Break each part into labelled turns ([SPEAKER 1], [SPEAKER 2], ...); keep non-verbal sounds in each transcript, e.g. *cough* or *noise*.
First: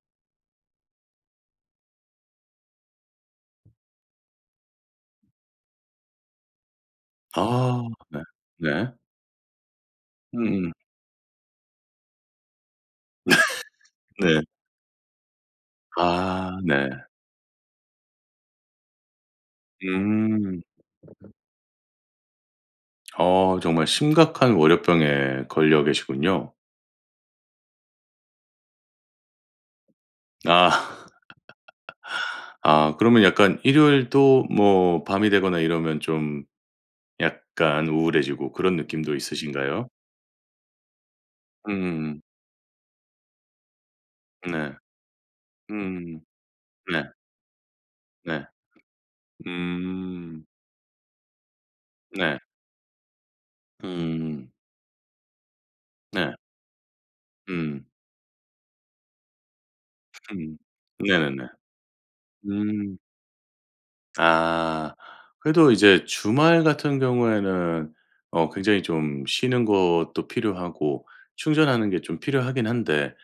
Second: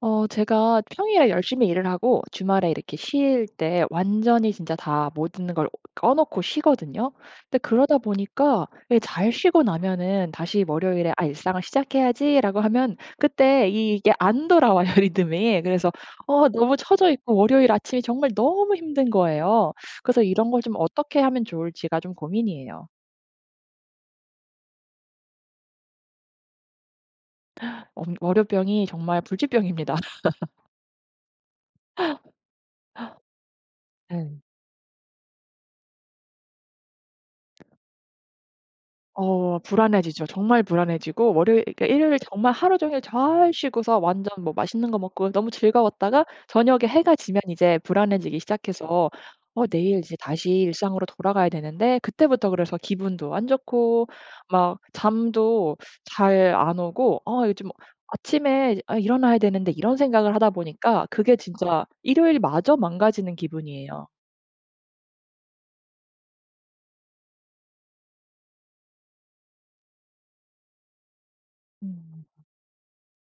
[SPEAKER 1] 제가 평일에 열심히 일을 하고 주말에 이렇게 쉴 때 완전히 진짜 다 모든 걸 꺼 놓고 쉬거든요. 근데
[SPEAKER 2] 아
[SPEAKER 1] 그러다
[SPEAKER 2] 네.
[SPEAKER 1] 보니까
[SPEAKER 2] 네.
[SPEAKER 1] 예, 잘 쉬고 나면은 다시
[SPEAKER 2] 음음.
[SPEAKER 1] 월요일에 '아 일상을 시작해야지.'라고 하면 그때 이게
[SPEAKER 2] 네.
[SPEAKER 1] 안 돌아와요 *laughs* 리듬이. 그래서
[SPEAKER 2] 아
[SPEAKER 1] 너무
[SPEAKER 2] 네.
[SPEAKER 1] 처져 있고 월요일 아침이 정말 너무 힘든 거예요. 그래서 이런 걸
[SPEAKER 2] 음.
[SPEAKER 1] 좀 어떻게 하면 좋을지가 좀 고민이에요.
[SPEAKER 2] 정말 심각한 월요병에 걸려 계시군요.
[SPEAKER 1] 어, 월요병이 정말 불치병입니다. *laughs*
[SPEAKER 2] 아. *laughs* 아 그러면 약간 일요일도 뭐 밤이 되거나 이러면 좀 약간 우울해지고 그런 느낌도 있으신가요?
[SPEAKER 1] 불안해지죠. 정말 불안해지고 월요일, 그러니까 일요일
[SPEAKER 2] 음.
[SPEAKER 1] 정말 하루 종일 잘 쉬고서 완전 뭐
[SPEAKER 2] 네.
[SPEAKER 1] 맛있는 거 먹고 너무
[SPEAKER 2] 음.
[SPEAKER 1] 즐거웠다가 저녁에
[SPEAKER 2] 네.
[SPEAKER 1] 해가 지면 이제 불안해지기
[SPEAKER 2] 네.
[SPEAKER 1] 시작해서 내일 이제
[SPEAKER 2] 음.
[SPEAKER 1] 다시 일상으로 돌아가야 되는데
[SPEAKER 2] 네.
[SPEAKER 1] 그때부터, 그래서 기분도 안 좋고
[SPEAKER 2] 음.
[SPEAKER 1] 막 잠도
[SPEAKER 2] 네.
[SPEAKER 1] 잘 안 오고 아, 요즘
[SPEAKER 2] 음.
[SPEAKER 1] 아침에 '아 일어나야 되는데.' 이런 생각을 하다
[SPEAKER 2] 음.
[SPEAKER 1] 보니까 그게
[SPEAKER 2] 네네네.
[SPEAKER 1] 진짜 일요일마저
[SPEAKER 2] 음.
[SPEAKER 1] 망가지는 기분이에요.
[SPEAKER 2] 아. 그래도 이제 주말 같은 경우에는 굉장히 좀 쉬는 것도 필요하고 충전하는 게 좀
[SPEAKER 1] 음.
[SPEAKER 2] 필요하긴 한데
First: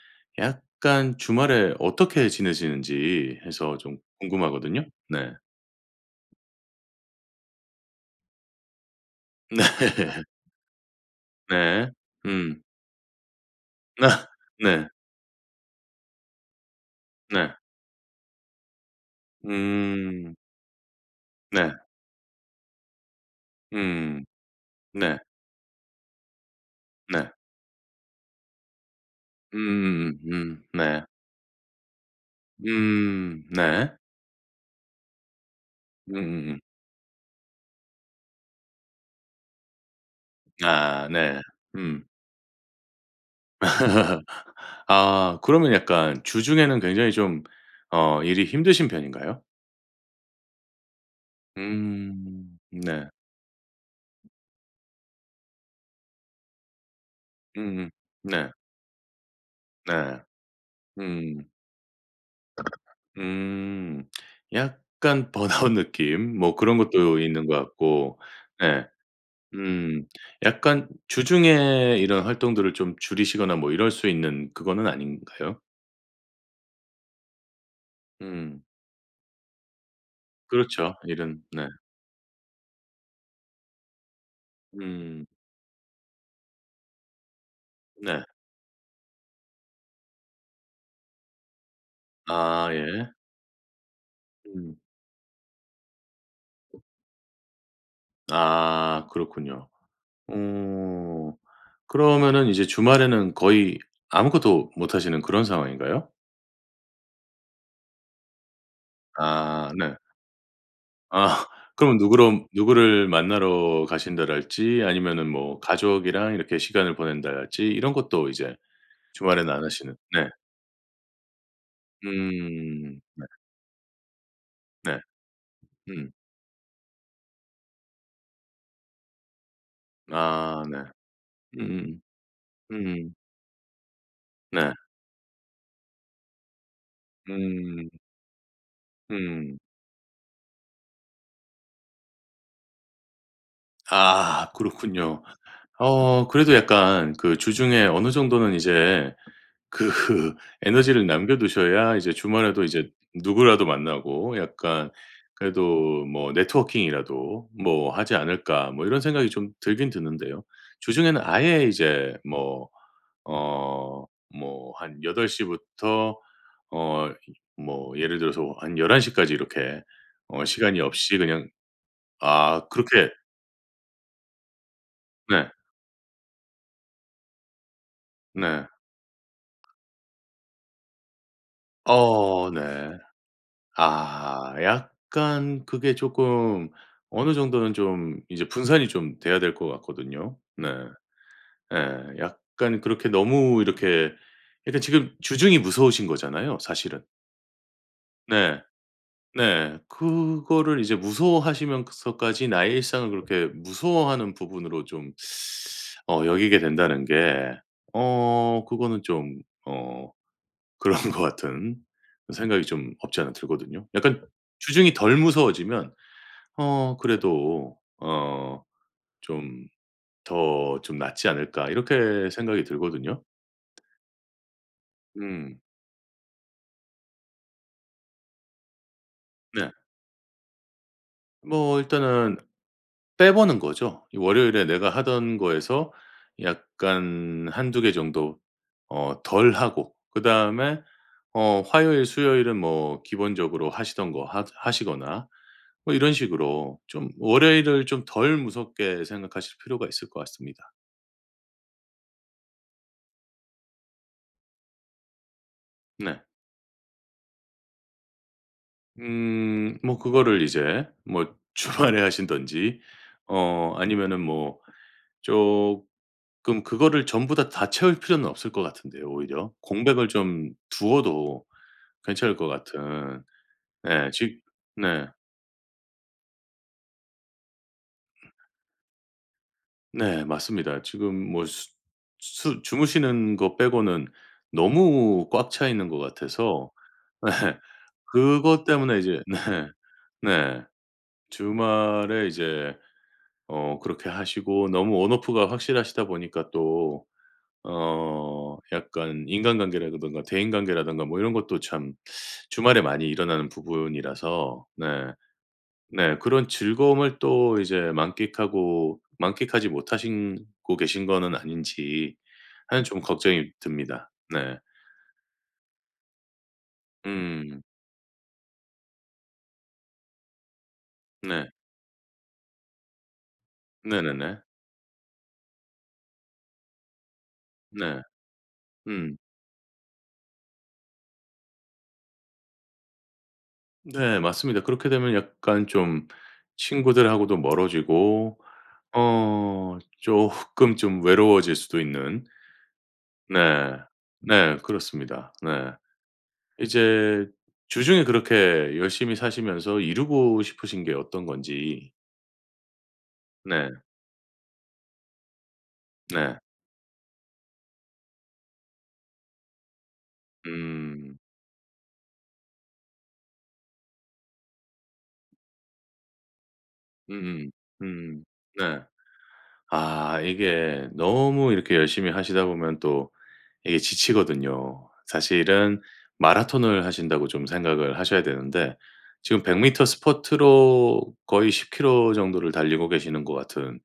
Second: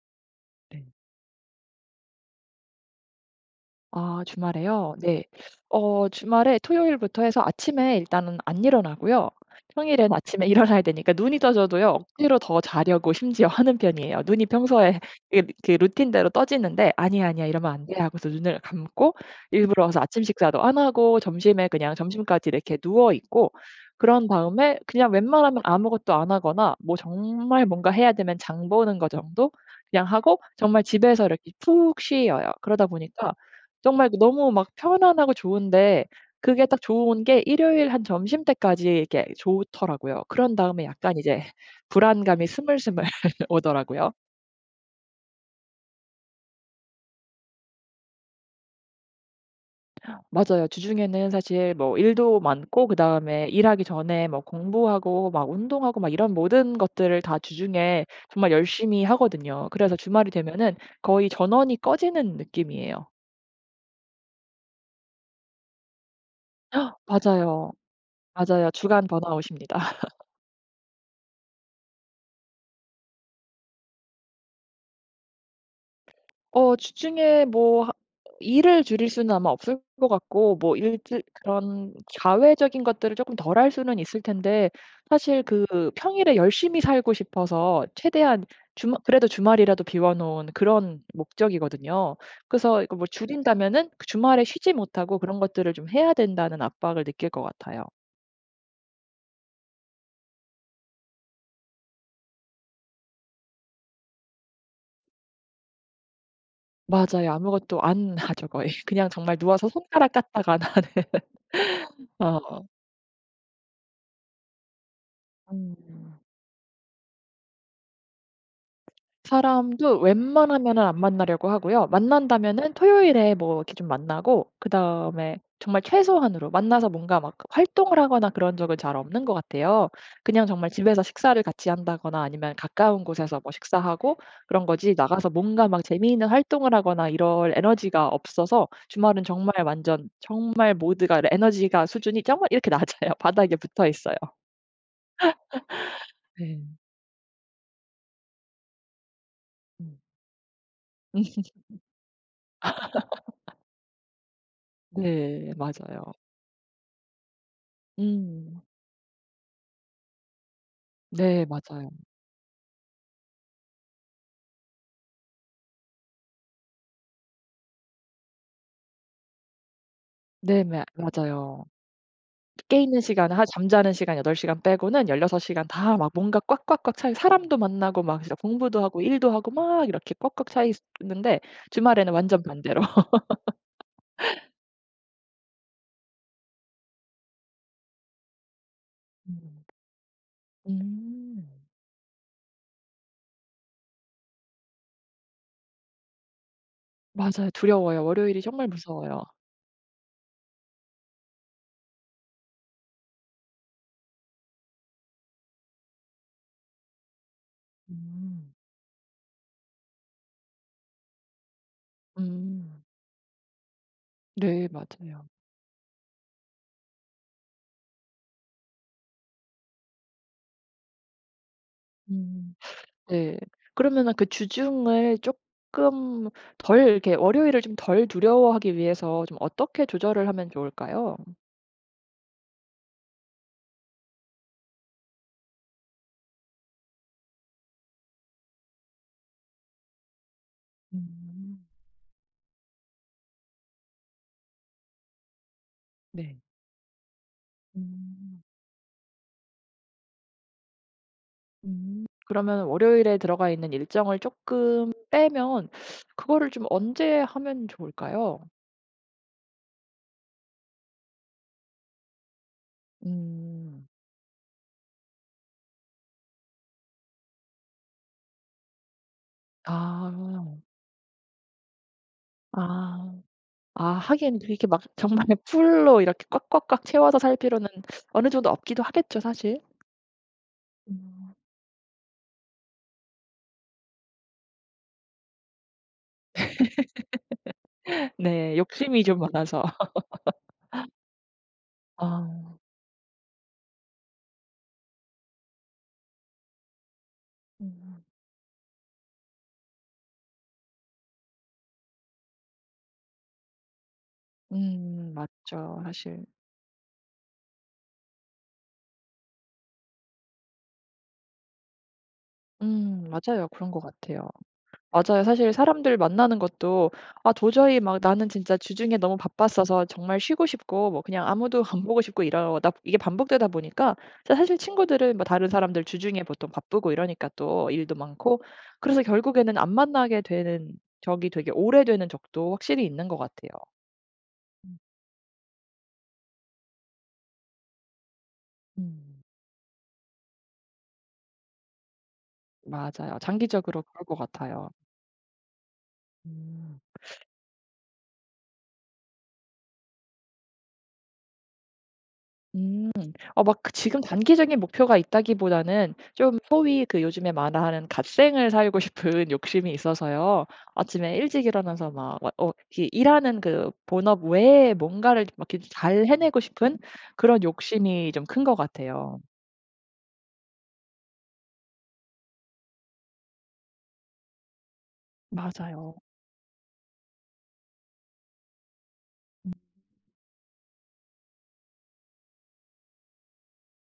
[SPEAKER 1] 네.
[SPEAKER 2] 약간 주말에 어떻게 지내시는지 해서 좀
[SPEAKER 1] 아,
[SPEAKER 2] 궁금하거든요.
[SPEAKER 1] 주말에요? 네.
[SPEAKER 2] 네.
[SPEAKER 1] 주말에 토요일부터 해서 아침에 일단은 안 일어나고요.
[SPEAKER 2] *laughs* 네.
[SPEAKER 1] 평일엔 아침에 *laughs* 일어나야 되니까 눈이 떠져도요
[SPEAKER 2] 네.
[SPEAKER 1] 억지로 더
[SPEAKER 2] 음.
[SPEAKER 1] 자려고 심지어 하는
[SPEAKER 2] *laughs*
[SPEAKER 1] 편이에요.
[SPEAKER 2] 아,
[SPEAKER 1] 눈이
[SPEAKER 2] 네.
[SPEAKER 1] 평소에 그 루틴대로 떠지는데 '아니야, 아니야.
[SPEAKER 2] 네.
[SPEAKER 1] 이러면 안 돼.' 하고서 눈을 감고 일부러 와서 아침
[SPEAKER 2] 음.
[SPEAKER 1] 식사도 안 하고 점심에,
[SPEAKER 2] 네.
[SPEAKER 1] 그냥 점심까지 이렇게 누워 있고
[SPEAKER 2] 음.
[SPEAKER 1] 그런 다음에 그냥
[SPEAKER 2] 네.
[SPEAKER 1] 웬만하면 아무것도 안 하거나 뭐
[SPEAKER 2] 네.
[SPEAKER 1] 정말 뭔가 해야 되면 장 보는 거 정도 그냥 하고 정말
[SPEAKER 2] 네.
[SPEAKER 1] 집에서 이렇게 푹 쉬어요. 그러다 보니까
[SPEAKER 2] 음. 네.
[SPEAKER 1] 정말 그 너무 막 편안하고 좋은데
[SPEAKER 2] 음
[SPEAKER 1] 그게 딱 좋은 게 일요일 한 점심때까지 이렇게 좋더라고요. 그런 다음에
[SPEAKER 2] 아
[SPEAKER 1] 약간
[SPEAKER 2] 네.
[SPEAKER 1] 이제
[SPEAKER 2] 음.
[SPEAKER 1] 불안감이 스물스물 *laughs* 오더라고요.
[SPEAKER 2] *laughs* 아 그러면 약간 주중에는 굉장히 좀 일이 힘드신 편인가요?
[SPEAKER 1] 맞아요. 주중에는 사실 뭐 일도
[SPEAKER 2] 음.
[SPEAKER 1] 많고,
[SPEAKER 2] 네.
[SPEAKER 1] 그다음에 일하기 전에 뭐 공부하고 막 운동하고 막 이런 모든 것들을 다
[SPEAKER 2] 음
[SPEAKER 1] 주중에 정말
[SPEAKER 2] 네.
[SPEAKER 1] 열심히 하거든요. 그래서
[SPEAKER 2] 네.
[SPEAKER 1] 주말이 되면은 거의
[SPEAKER 2] 음.
[SPEAKER 1] 전원이 꺼지는 느낌이에요.
[SPEAKER 2] 음. 약간 번아웃 느낌 뭐 그런 것도 있는 것
[SPEAKER 1] 맞아요.
[SPEAKER 2] 같고
[SPEAKER 1] 맞아요,
[SPEAKER 2] 네.
[SPEAKER 1] 주간 번아웃입니다.
[SPEAKER 2] 음. 약간 주중에 이런 활동들을 좀 줄이시거나 뭐 이럴 수 있는 그거는 아닌가요?
[SPEAKER 1] 어 주중에 뭐 하
[SPEAKER 2] 음.
[SPEAKER 1] 일을 줄일 수는 아마 없을 것 같고, 뭐
[SPEAKER 2] 그렇죠.
[SPEAKER 1] 일들
[SPEAKER 2] 일은 네.
[SPEAKER 1] 그런 자외적인 것들을 조금 덜 할 수는 있을 텐데
[SPEAKER 2] 음.
[SPEAKER 1] 사실 그 평일에 열심히 살고 싶어서
[SPEAKER 2] 네.
[SPEAKER 1] 최대한 주말, 그래도 주말이라도 비워 놓은 그런 목적이거든요.
[SPEAKER 2] 아
[SPEAKER 1] 그래서 이거 뭐
[SPEAKER 2] 예.
[SPEAKER 1] 줄인다면은 그 주말에 쉬지
[SPEAKER 2] 음.
[SPEAKER 1] 못하고 그런 것들을 좀 해야 된다는 압박을 느낄 것 같아요.
[SPEAKER 2] 아 그렇군요. 어. 그러면은 이제 주말에는 거의 아무것도 못 하시는 그런 상황인가요?
[SPEAKER 1] 맞아요. 아무것도 안 하죠 거의. *laughs* 그냥 정말 누워서
[SPEAKER 2] 아 네.
[SPEAKER 1] 손가락 까딱 안 하죠.
[SPEAKER 2] 아 *laughs* 그럼 누구럼
[SPEAKER 1] *laughs*
[SPEAKER 2] 누구를 만나러 가신다랄지 아니면은 뭐
[SPEAKER 1] 음.
[SPEAKER 2] 가족이랑 이렇게 시간을 보낸다랄지 이런 것도 이제 주말에는 안 하시는
[SPEAKER 1] 사람도
[SPEAKER 2] 네.
[SPEAKER 1] 웬만하면은 안 만나려고 하고요. 만난다면은
[SPEAKER 2] 음.
[SPEAKER 1] 토요일에 뭐 이렇게 좀 만나고,
[SPEAKER 2] 네.
[SPEAKER 1] 그다음에 정말
[SPEAKER 2] 음.
[SPEAKER 1] 최소한으로 만나서 뭔가 막 활동을 하거나 그런 적은 잘 없는 것 같아요. 그냥
[SPEAKER 2] 아
[SPEAKER 1] 정말
[SPEAKER 2] 네.
[SPEAKER 1] 집에서 식사를 같이
[SPEAKER 2] 음음.
[SPEAKER 1] 한다거나 아니면 가까운
[SPEAKER 2] 음.
[SPEAKER 1] 곳에서 뭐 식사하고 그런
[SPEAKER 2] 네.
[SPEAKER 1] 거지, 나가서 뭔가 막 재미있는 활동을 하거나 이럴
[SPEAKER 2] 음.
[SPEAKER 1] 에너지가 없어서 주말은 정말
[SPEAKER 2] 음.
[SPEAKER 1] 완전, 정말 모두가 에너지가 수준이 정말 이렇게 *laughs* 낮아요. 바닥에 붙어 있어요.
[SPEAKER 2] 아 그렇군요. 어 그래도
[SPEAKER 1] 네.
[SPEAKER 2] 약간 그 주중에 어느 정도는 이제 그
[SPEAKER 1] 음.
[SPEAKER 2] *laughs* 에너지를 남겨
[SPEAKER 1] *laughs*
[SPEAKER 2] 두셔야 이제 주말에도 이제 누구라도 만나고 약간
[SPEAKER 1] 네 맞아요.
[SPEAKER 2] 그래도 뭐 '네트워킹이라도 뭐 하지
[SPEAKER 1] 음.
[SPEAKER 2] 않을까.' 뭐 이런 생각이 좀 들긴 드는데요. 주중에는
[SPEAKER 1] 네
[SPEAKER 2] 아예
[SPEAKER 1] 맞아요.
[SPEAKER 2] 이제 뭐 뭐 한 8 시부터 어 뭐 예를 들어서 한 11 시까지 이렇게
[SPEAKER 1] 네
[SPEAKER 2] 시간이
[SPEAKER 1] 마
[SPEAKER 2] 없이 그냥
[SPEAKER 1] 맞아요.
[SPEAKER 2] 아
[SPEAKER 1] 깨 있는
[SPEAKER 2] 그렇게
[SPEAKER 1] 시간, 하 잠자는 시간 8시간 시간 빼고는 16시간
[SPEAKER 2] 네.
[SPEAKER 1] 시간 다 막 뭔가 꽉꽉꽉 차 사람도 만나고 막 진짜
[SPEAKER 2] 네.
[SPEAKER 1] 공부도 하고 일도 하고 막 이렇게 꽉꽉 차 있는데 주말에는 완전
[SPEAKER 2] 어
[SPEAKER 1] 반대로.
[SPEAKER 2] 네.
[SPEAKER 1] *laughs*
[SPEAKER 2] 아 약간 그게 조금 어느 정도는 좀 이제 분산이 좀 돼야 될
[SPEAKER 1] 음.
[SPEAKER 2] 것 같거든요. 네.
[SPEAKER 1] 음.
[SPEAKER 2] 예. 약간 그렇게 너무 이렇게 약간 지금 주중이 무서우신 거잖아요 사실은.
[SPEAKER 1] 맞아요. 두려워요. 월요일이
[SPEAKER 2] 네.
[SPEAKER 1] 정말 무서워요.
[SPEAKER 2] 네. 그거를 이제 무서워하시면서까지 나의 일상을 그렇게 무서워하는 부분으로 좀 여기게 된다는 게
[SPEAKER 1] 음.
[SPEAKER 2] 어 그거는 좀 어 *laughs* 그런 것 같은 생각이
[SPEAKER 1] 음.
[SPEAKER 2] 좀 없지 않아 들거든요. 약간
[SPEAKER 1] 네
[SPEAKER 2] 주중이 덜
[SPEAKER 1] 맞아요.
[SPEAKER 2] 무서워지면 그래도 어 좀 '더 좀 낫지 않을까.' 이렇게
[SPEAKER 1] 음.
[SPEAKER 2] 생각이 들거든요.
[SPEAKER 1] 네. 그러면은 그 주중을
[SPEAKER 2] 음.
[SPEAKER 1] 쪼끔 덜 이렇게, 월요일을 좀 덜 두려워하기 위해서 좀
[SPEAKER 2] 네.
[SPEAKER 1] 어떻게 조절을 하면 좋을까요?
[SPEAKER 2] 뭐 일단은 빼보는 거죠. 이 월요일에 내가 하던 거에서 약간 한두 개 정도 덜 하고 그다음에
[SPEAKER 1] 음.
[SPEAKER 2] 화요일, 수요일은 뭐 기본적으로 하시던 거 하 하시거나 뭐 이런
[SPEAKER 1] 네.
[SPEAKER 2] 식으로 좀 월요일을 좀 덜
[SPEAKER 1] 음.
[SPEAKER 2] 무섭게 생각하실 필요가 있을 것 같습니다.
[SPEAKER 1] 음. 그러면 월요일에 들어가 있는 일정을 조금 빼면
[SPEAKER 2] 네.
[SPEAKER 1] 그거를 좀 언제 하면 좋을까요?
[SPEAKER 2] 뭐 그거를 이제 뭐 주말에 하신든지
[SPEAKER 1] 음.
[SPEAKER 2] 아니면은 뭐 조금 그거를 전부 다 채울 필요는 없을 것 같은데요 오히려. 공백을
[SPEAKER 1] 아.
[SPEAKER 2] 좀 두어도 괜찮을 것
[SPEAKER 1] 아.
[SPEAKER 2] 같은
[SPEAKER 1] 아,
[SPEAKER 2] 네
[SPEAKER 1] 하긴
[SPEAKER 2] 지
[SPEAKER 1] 그렇게 막
[SPEAKER 2] 네.
[SPEAKER 1] *laughs* 정말 풀로 이렇게 꽉꽉꽉 채워서 살 필요는 어느 정도 없기도 하겠죠 사실.
[SPEAKER 2] 네 맞습니다. 지금
[SPEAKER 1] 음.
[SPEAKER 2] 뭐 수 주무시는 거 빼고는 너무 꽉 차 있는 것 같아서 *laughs* 네
[SPEAKER 1] 네.
[SPEAKER 2] 그것 때문에
[SPEAKER 1] 욕심이 좀
[SPEAKER 2] 이제 네.
[SPEAKER 1] 많아서.
[SPEAKER 2] 네. 주말에
[SPEAKER 1] 아.
[SPEAKER 2] 이제 그렇게 하시고 너무 온오프가 확실하시다 보니까 또
[SPEAKER 1] 음.
[SPEAKER 2] 약간 인간관계라든가 대인관계라든가 뭐 이런 것도 참 주말에 많이 일어나는 부분이라서 네.
[SPEAKER 1] 맞죠
[SPEAKER 2] 네
[SPEAKER 1] 사실.
[SPEAKER 2] 그런 즐거움을 또 이제 만끽하고 만끽하지 못하신 고 계신 거는 아닌지 하는 좀
[SPEAKER 1] 맞아요.
[SPEAKER 2] 걱정이
[SPEAKER 1] 그런 것
[SPEAKER 2] 듭니다.
[SPEAKER 1] 같아요.
[SPEAKER 2] 네.
[SPEAKER 1] 맞아요. 사실 사람들 만나는 것도 아,
[SPEAKER 2] 음.
[SPEAKER 1] 도저히 막 나는 진짜 주중에 너무 바빴어서 정말 쉬고 싶고 뭐 그냥
[SPEAKER 2] 네.
[SPEAKER 1] 아무도 *laughs* 안 보고 싶고, 이러다 이게 반복되다 보니까
[SPEAKER 2] 네네네.
[SPEAKER 1] 사실 친구들은 뭐 다른 사람들 주중에 보통 바쁘고 이러니까 또 일도
[SPEAKER 2] 네.
[SPEAKER 1] 많고, 그래서
[SPEAKER 2] 음.
[SPEAKER 1] 결국에는 안 만나게 되는 적이 되게 오래되는 적도 확실히 있는 것 같아요.
[SPEAKER 2] 네 맞습니다.
[SPEAKER 1] 음.
[SPEAKER 2] 그렇게 되면 약간 좀 친구들하고도 멀어지고
[SPEAKER 1] 음.
[SPEAKER 2] 쪼끔 좀 외로워질 수도 있는
[SPEAKER 1] 맞아요.
[SPEAKER 2] 네.
[SPEAKER 1] 장기적으로 그럴 것
[SPEAKER 2] 네
[SPEAKER 1] 같아요.
[SPEAKER 2] 그렇습니다. 네.
[SPEAKER 1] 음.
[SPEAKER 2] 이제 주중에 그렇게 열심히 사시면서 이루고 싶으신 게 어떤 건지.
[SPEAKER 1] 음. 막 그
[SPEAKER 2] 네.
[SPEAKER 1] 지금 단기적인 목표가 있다기보다는 좀
[SPEAKER 2] 네.
[SPEAKER 1] 소위 그 요즘에 말하는 갓생을 살고 싶은 *laughs* 욕심이 있어서요. 아침에
[SPEAKER 2] 음.
[SPEAKER 1] 일찍 일어나서 막 와 이렇게 일하는 그 본업 외에 뭔가를 막 이렇게 잘 해내고 싶은 그런
[SPEAKER 2] 음음. 음.
[SPEAKER 1] 욕심이 좀
[SPEAKER 2] 음.
[SPEAKER 1] 큰 것
[SPEAKER 2] 네.
[SPEAKER 1] 같아요.
[SPEAKER 2] 아 이게 너무 이렇게 열심히 하시다 보면 또 이게 지치거든요. 사실은
[SPEAKER 1] 맞아요.
[SPEAKER 2] 마라톤을 하신다고 좀 생각을 하셔야 되는데 지금 100 미터 스포트로 거의 10 킬로 정도를 달리고 계시는 것 같은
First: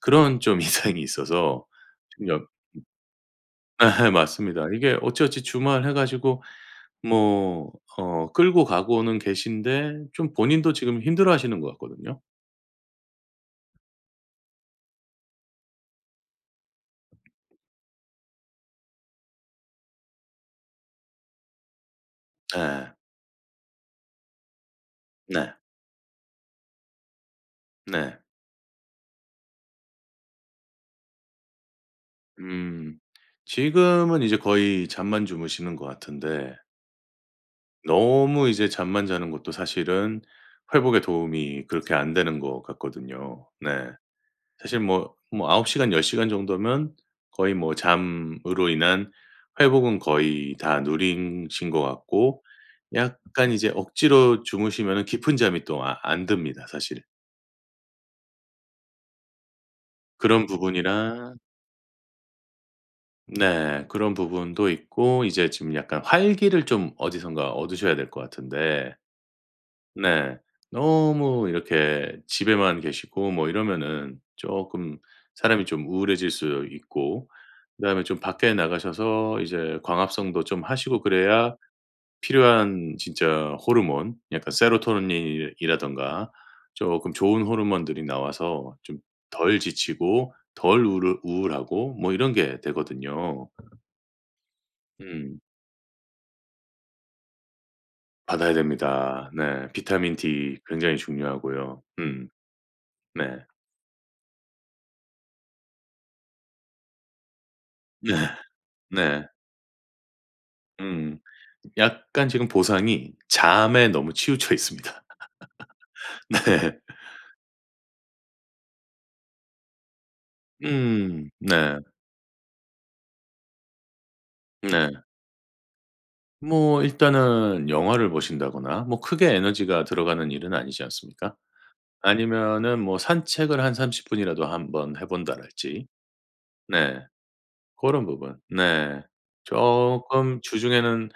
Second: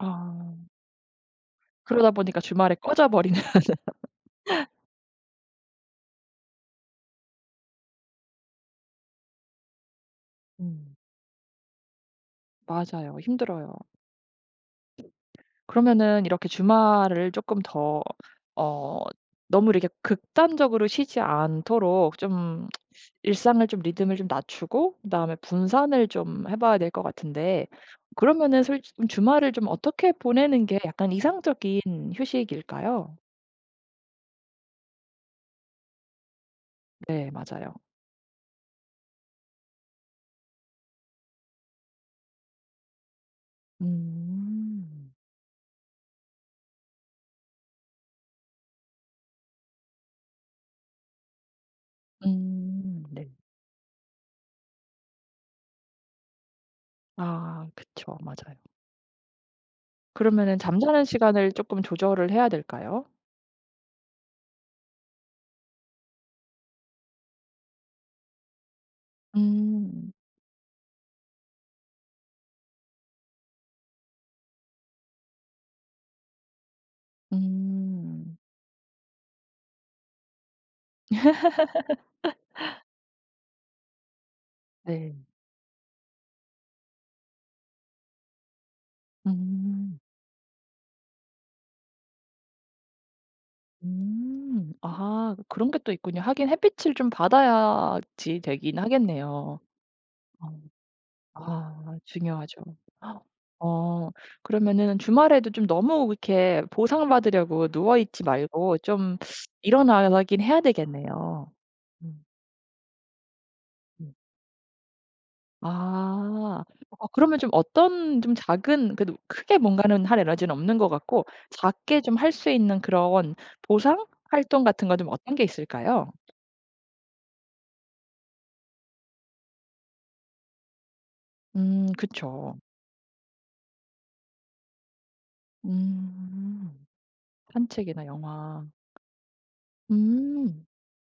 [SPEAKER 2] 그런 좀 *laughs* 이상이 있어서
[SPEAKER 1] 그러다
[SPEAKER 2] 좀
[SPEAKER 1] 보니까
[SPEAKER 2] 여
[SPEAKER 1] 주말에 꺼져 버리는. *laughs*
[SPEAKER 2] 예 *laughs* 맞습니다. 이게 어찌어찌 주말 해 가지고 뭐 끌고 가고는 계신데 좀 본인도
[SPEAKER 1] 음.
[SPEAKER 2] 지금 힘들어하시는 것 같거든요.
[SPEAKER 1] 맞아요. 힘들어요. 그러면은 이렇게 주말을 쪼끔 더 어 너무 이렇게 극단적으로 쉬지 않도록 좀
[SPEAKER 2] 예.
[SPEAKER 1] 일상을 좀, 리듬을 좀 낮추고 그다음에
[SPEAKER 2] 네.
[SPEAKER 1] 분산을 좀 해 봐야 될 것 같은데
[SPEAKER 2] 네.
[SPEAKER 1] 그러면은 솔직 음, 주말을 좀 어떻게 보내는 게 약간 이상적인
[SPEAKER 2] 음.
[SPEAKER 1] 휴식일까요?
[SPEAKER 2] 지금은 이제 거의 잠만 주무시는 것 같은데
[SPEAKER 1] 네 맞아요.
[SPEAKER 2] 너무 이제 잠만 자는 것도 사실은 회복에 도움이 그렇게 안 되는 것 같거든요. 네. 사실
[SPEAKER 1] 음.
[SPEAKER 2] 뭐 9 시간 10 시간 정도면 거의 뭐 잠으로 인한 회복은 거의 다 누리신 것 같고
[SPEAKER 1] 네.
[SPEAKER 2] 약간 이제 억지로 주무시면은 깊은 잠이 또 안 듭니다 사실.
[SPEAKER 1] 아 그쵸. 맞아요.
[SPEAKER 2] 그런
[SPEAKER 1] 그러면은 잠자는
[SPEAKER 2] 부분이랑
[SPEAKER 1] 시간을 쪼끔 조절을 해야 될까요?
[SPEAKER 2] 네 그런 부분도 있고 이제 지금 약간 활기를 좀 어디선가 얻으셔야 될 것 같은데
[SPEAKER 1] 음.
[SPEAKER 2] 네. 너무 이렇게 집에만 계시고 뭐 이러면은 쪼끔 사람이 좀 우울해질 수 있고 그다음에 좀
[SPEAKER 1] 음.
[SPEAKER 2] 밖에 나가셔서 이제 광합성도 좀 하시고 그래야 필요한 진짜 호르몬 약간
[SPEAKER 1] 네.
[SPEAKER 2] 세로토닌이라든가 쪼끔 좋은 호르몬들이 나와서 좀 덜
[SPEAKER 1] 음.
[SPEAKER 2] 지치고 덜 우르 우울하고 뭐 이런 게 되거든요.
[SPEAKER 1] 음. 아,
[SPEAKER 2] 음.
[SPEAKER 1] 그런 게 또 있군요. 하긴 햇빛을 좀 받아야지
[SPEAKER 2] 받아야
[SPEAKER 1] 되긴
[SPEAKER 2] 됩니다.
[SPEAKER 1] 하겠네요.
[SPEAKER 2] 네. 비타민 D
[SPEAKER 1] 어.
[SPEAKER 2] 굉장히 중요하고요.
[SPEAKER 1] 아
[SPEAKER 2] 음.
[SPEAKER 1] 중요하죠.
[SPEAKER 2] 네.
[SPEAKER 1] 어 그러면은 주말에도 좀 너무 이렇게 보상받으려고 누워 있지 말고
[SPEAKER 2] *laughs*
[SPEAKER 1] 좀
[SPEAKER 2] 네.
[SPEAKER 1] 일어나긴 해야
[SPEAKER 2] 음.
[SPEAKER 1] 되겠네요. 음.
[SPEAKER 2] 약간 지금 보상이 잠에 너무
[SPEAKER 1] 음.
[SPEAKER 2] 치우쳐 있습니다. *laughs* 네.
[SPEAKER 1] 아. 그러면 좀 어떤 좀 작은, 그래도 크게 뭔가는 할 에너지는 없는 것 같고
[SPEAKER 2] 음. 네.
[SPEAKER 1] 작게 좀 할 수 있는 그런 보상 활동 같은 건
[SPEAKER 2] 네.
[SPEAKER 1] 좀 어떤 게 있을까요?
[SPEAKER 2] 뭐 일단은 영화를 보신다거나 뭐 크게 에너지가 들어가는 일은 아니지 않습니까?
[SPEAKER 1] 그쵸.
[SPEAKER 2] 아니면은 뭐 산책을 한 30 분이라도 한번 해 본다랄지.
[SPEAKER 1] 음
[SPEAKER 2] 네.
[SPEAKER 1] 산책이나
[SPEAKER 2] 고런 부분.
[SPEAKER 1] 영화.
[SPEAKER 2] 네. 조금
[SPEAKER 1] 음.
[SPEAKER 2] 주중에는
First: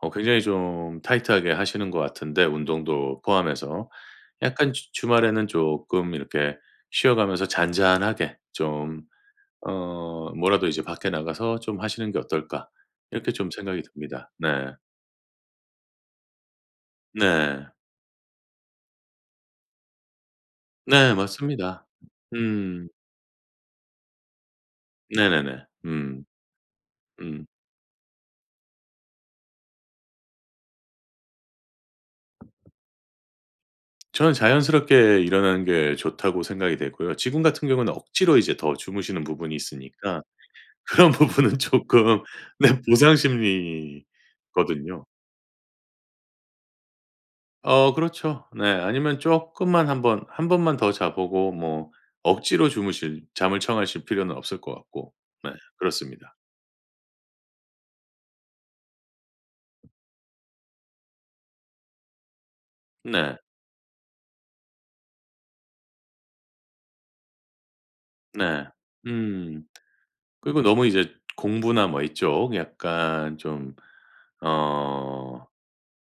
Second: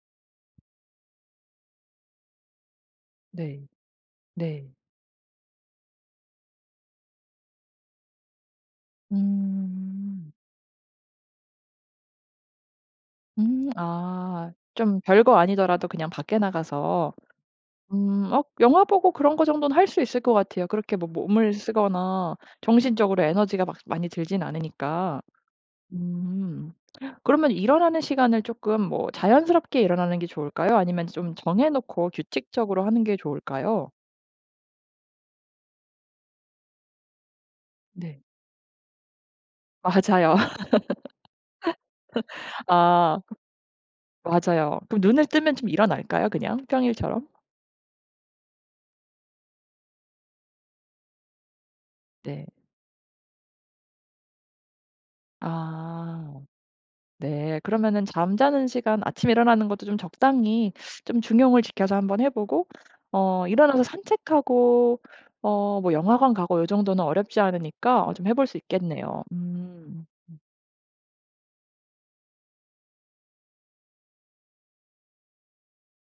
[SPEAKER 2] 굉장히 좀 타이트하게 하시는 것 같은데 운동도
[SPEAKER 1] 네.
[SPEAKER 2] 포함해서.
[SPEAKER 1] 네.
[SPEAKER 2] 약간 주 주말에는 쪼끔 이렇게 쉬어가면서 잔잔하게 좀
[SPEAKER 1] 음.
[SPEAKER 2] 뭐라도 이제 '밖에 나가서 좀 하시는 게 어떨까?' 이렇게 좀
[SPEAKER 1] 음.
[SPEAKER 2] 생각이 듭니다. 네.
[SPEAKER 1] 아, 좀 별거 아니더라도 그냥 밖에 나가서
[SPEAKER 2] 네.
[SPEAKER 1] 영화 보고 그런 거 정도는 할 수 있을 것 같아요. 그렇게 뭐
[SPEAKER 2] 네
[SPEAKER 1] 몸을
[SPEAKER 2] 맞습니다.
[SPEAKER 1] 쓰거나
[SPEAKER 2] 음.
[SPEAKER 1] 정신적으로 에너지가 막 많이 들진 않으니까.
[SPEAKER 2] 네네네. 음.
[SPEAKER 1] 음.
[SPEAKER 2] 음.
[SPEAKER 1] 그러면 일어나는 시간을 조금 뭐 자연스럽게 일어나는 게 좋을까요? 아니면 좀 정해 놓고 규칙적으로 하는 게 좋을까요?
[SPEAKER 2] 저는 자연스럽게 일어나는 게 좋다고 생각이 되고요. 지금 같은 경우는
[SPEAKER 1] 네.
[SPEAKER 2] 억지로 이제 더 주무시는 부분이 있으니까
[SPEAKER 1] 맞아요.
[SPEAKER 2] 그런 부분은 쪼끔
[SPEAKER 1] *laughs*
[SPEAKER 2] *laughs* 네 보상
[SPEAKER 1] 아 맞아요. 그럼
[SPEAKER 2] 심리거든요.
[SPEAKER 1] 눈을 뜨면 좀 일어날까요, 그냥 평일처럼?
[SPEAKER 2] 어 그렇죠. 네. 아니면 쪼끔만 한번 한 번만 더 자보고 뭐
[SPEAKER 1] 네.
[SPEAKER 2] 억지로 주무실 잠을 청하실 필요는 없을 것 같고. 네 그렇습니다.
[SPEAKER 1] 아. 네. 그러면은 잠자는 시간 아침에 일어나는 것도 좀 적당히 좀 중용을 지켜서 한번 해 보고
[SPEAKER 2] 네.
[SPEAKER 1] 일어나서 산책하고 뭐 영화관 가고, 요 정도는 어렵지 않으니까 좀 해볼 수
[SPEAKER 2] 네.
[SPEAKER 1] 있겠네요.
[SPEAKER 2] 음.
[SPEAKER 1] 음.
[SPEAKER 2] 그리고 너무 이제 공부나 뭐 이쪽 약간 좀어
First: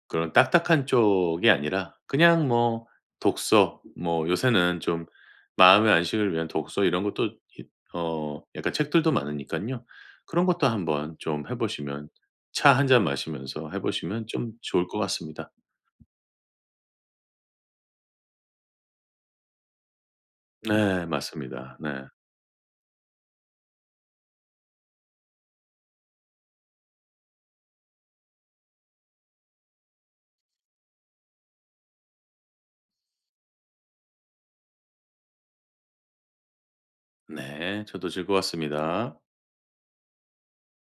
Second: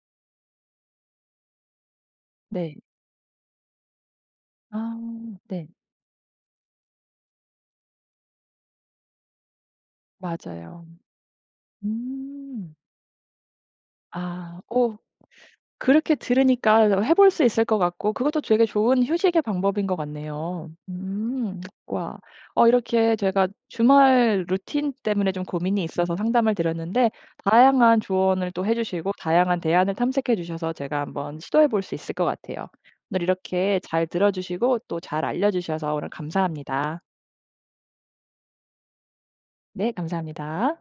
[SPEAKER 2] 그런 딱딱한 쪽이 아니라 그냥
[SPEAKER 1] 네. 네.
[SPEAKER 2] 뭐 독서 뭐 요새는
[SPEAKER 1] 아
[SPEAKER 2] 좀
[SPEAKER 1] 네.
[SPEAKER 2] 마음의 안식을 위한 독서 이런 것도 이- 어 약간 책들도 많으니깐요. 그런 것도
[SPEAKER 1] 맞아요.
[SPEAKER 2] 한번 좀 해 보시면 차
[SPEAKER 1] 음.
[SPEAKER 2] 한잔 마시면서 해 보시면 좀
[SPEAKER 1] 아.
[SPEAKER 2] 좋을
[SPEAKER 1] 오,
[SPEAKER 2] 것 같습니다.
[SPEAKER 1] 그렇게 들으니까 해볼 수 있을 것 같고 그것도 되게 좋은 휴식의 방법인 것 같네요.
[SPEAKER 2] 네
[SPEAKER 1] 음.
[SPEAKER 2] 맞습니다. 네.
[SPEAKER 1] 와. 이렇게 제가 주말 루틴 때문에 좀 고민이 있어서 상담을 드렸는데 다양한 조언을 또 해 주시고 다양한 대안을 탐색해 주셔서 제가 한번 시도해 볼 수 있을 것 같아요. 오늘 이렇게 잘 들어 주시고 또 잘 알려 주셔서 오늘 감사합니다.
[SPEAKER 2] 네. 저도 즐거웠습니다.
[SPEAKER 1] 네 감사합니다.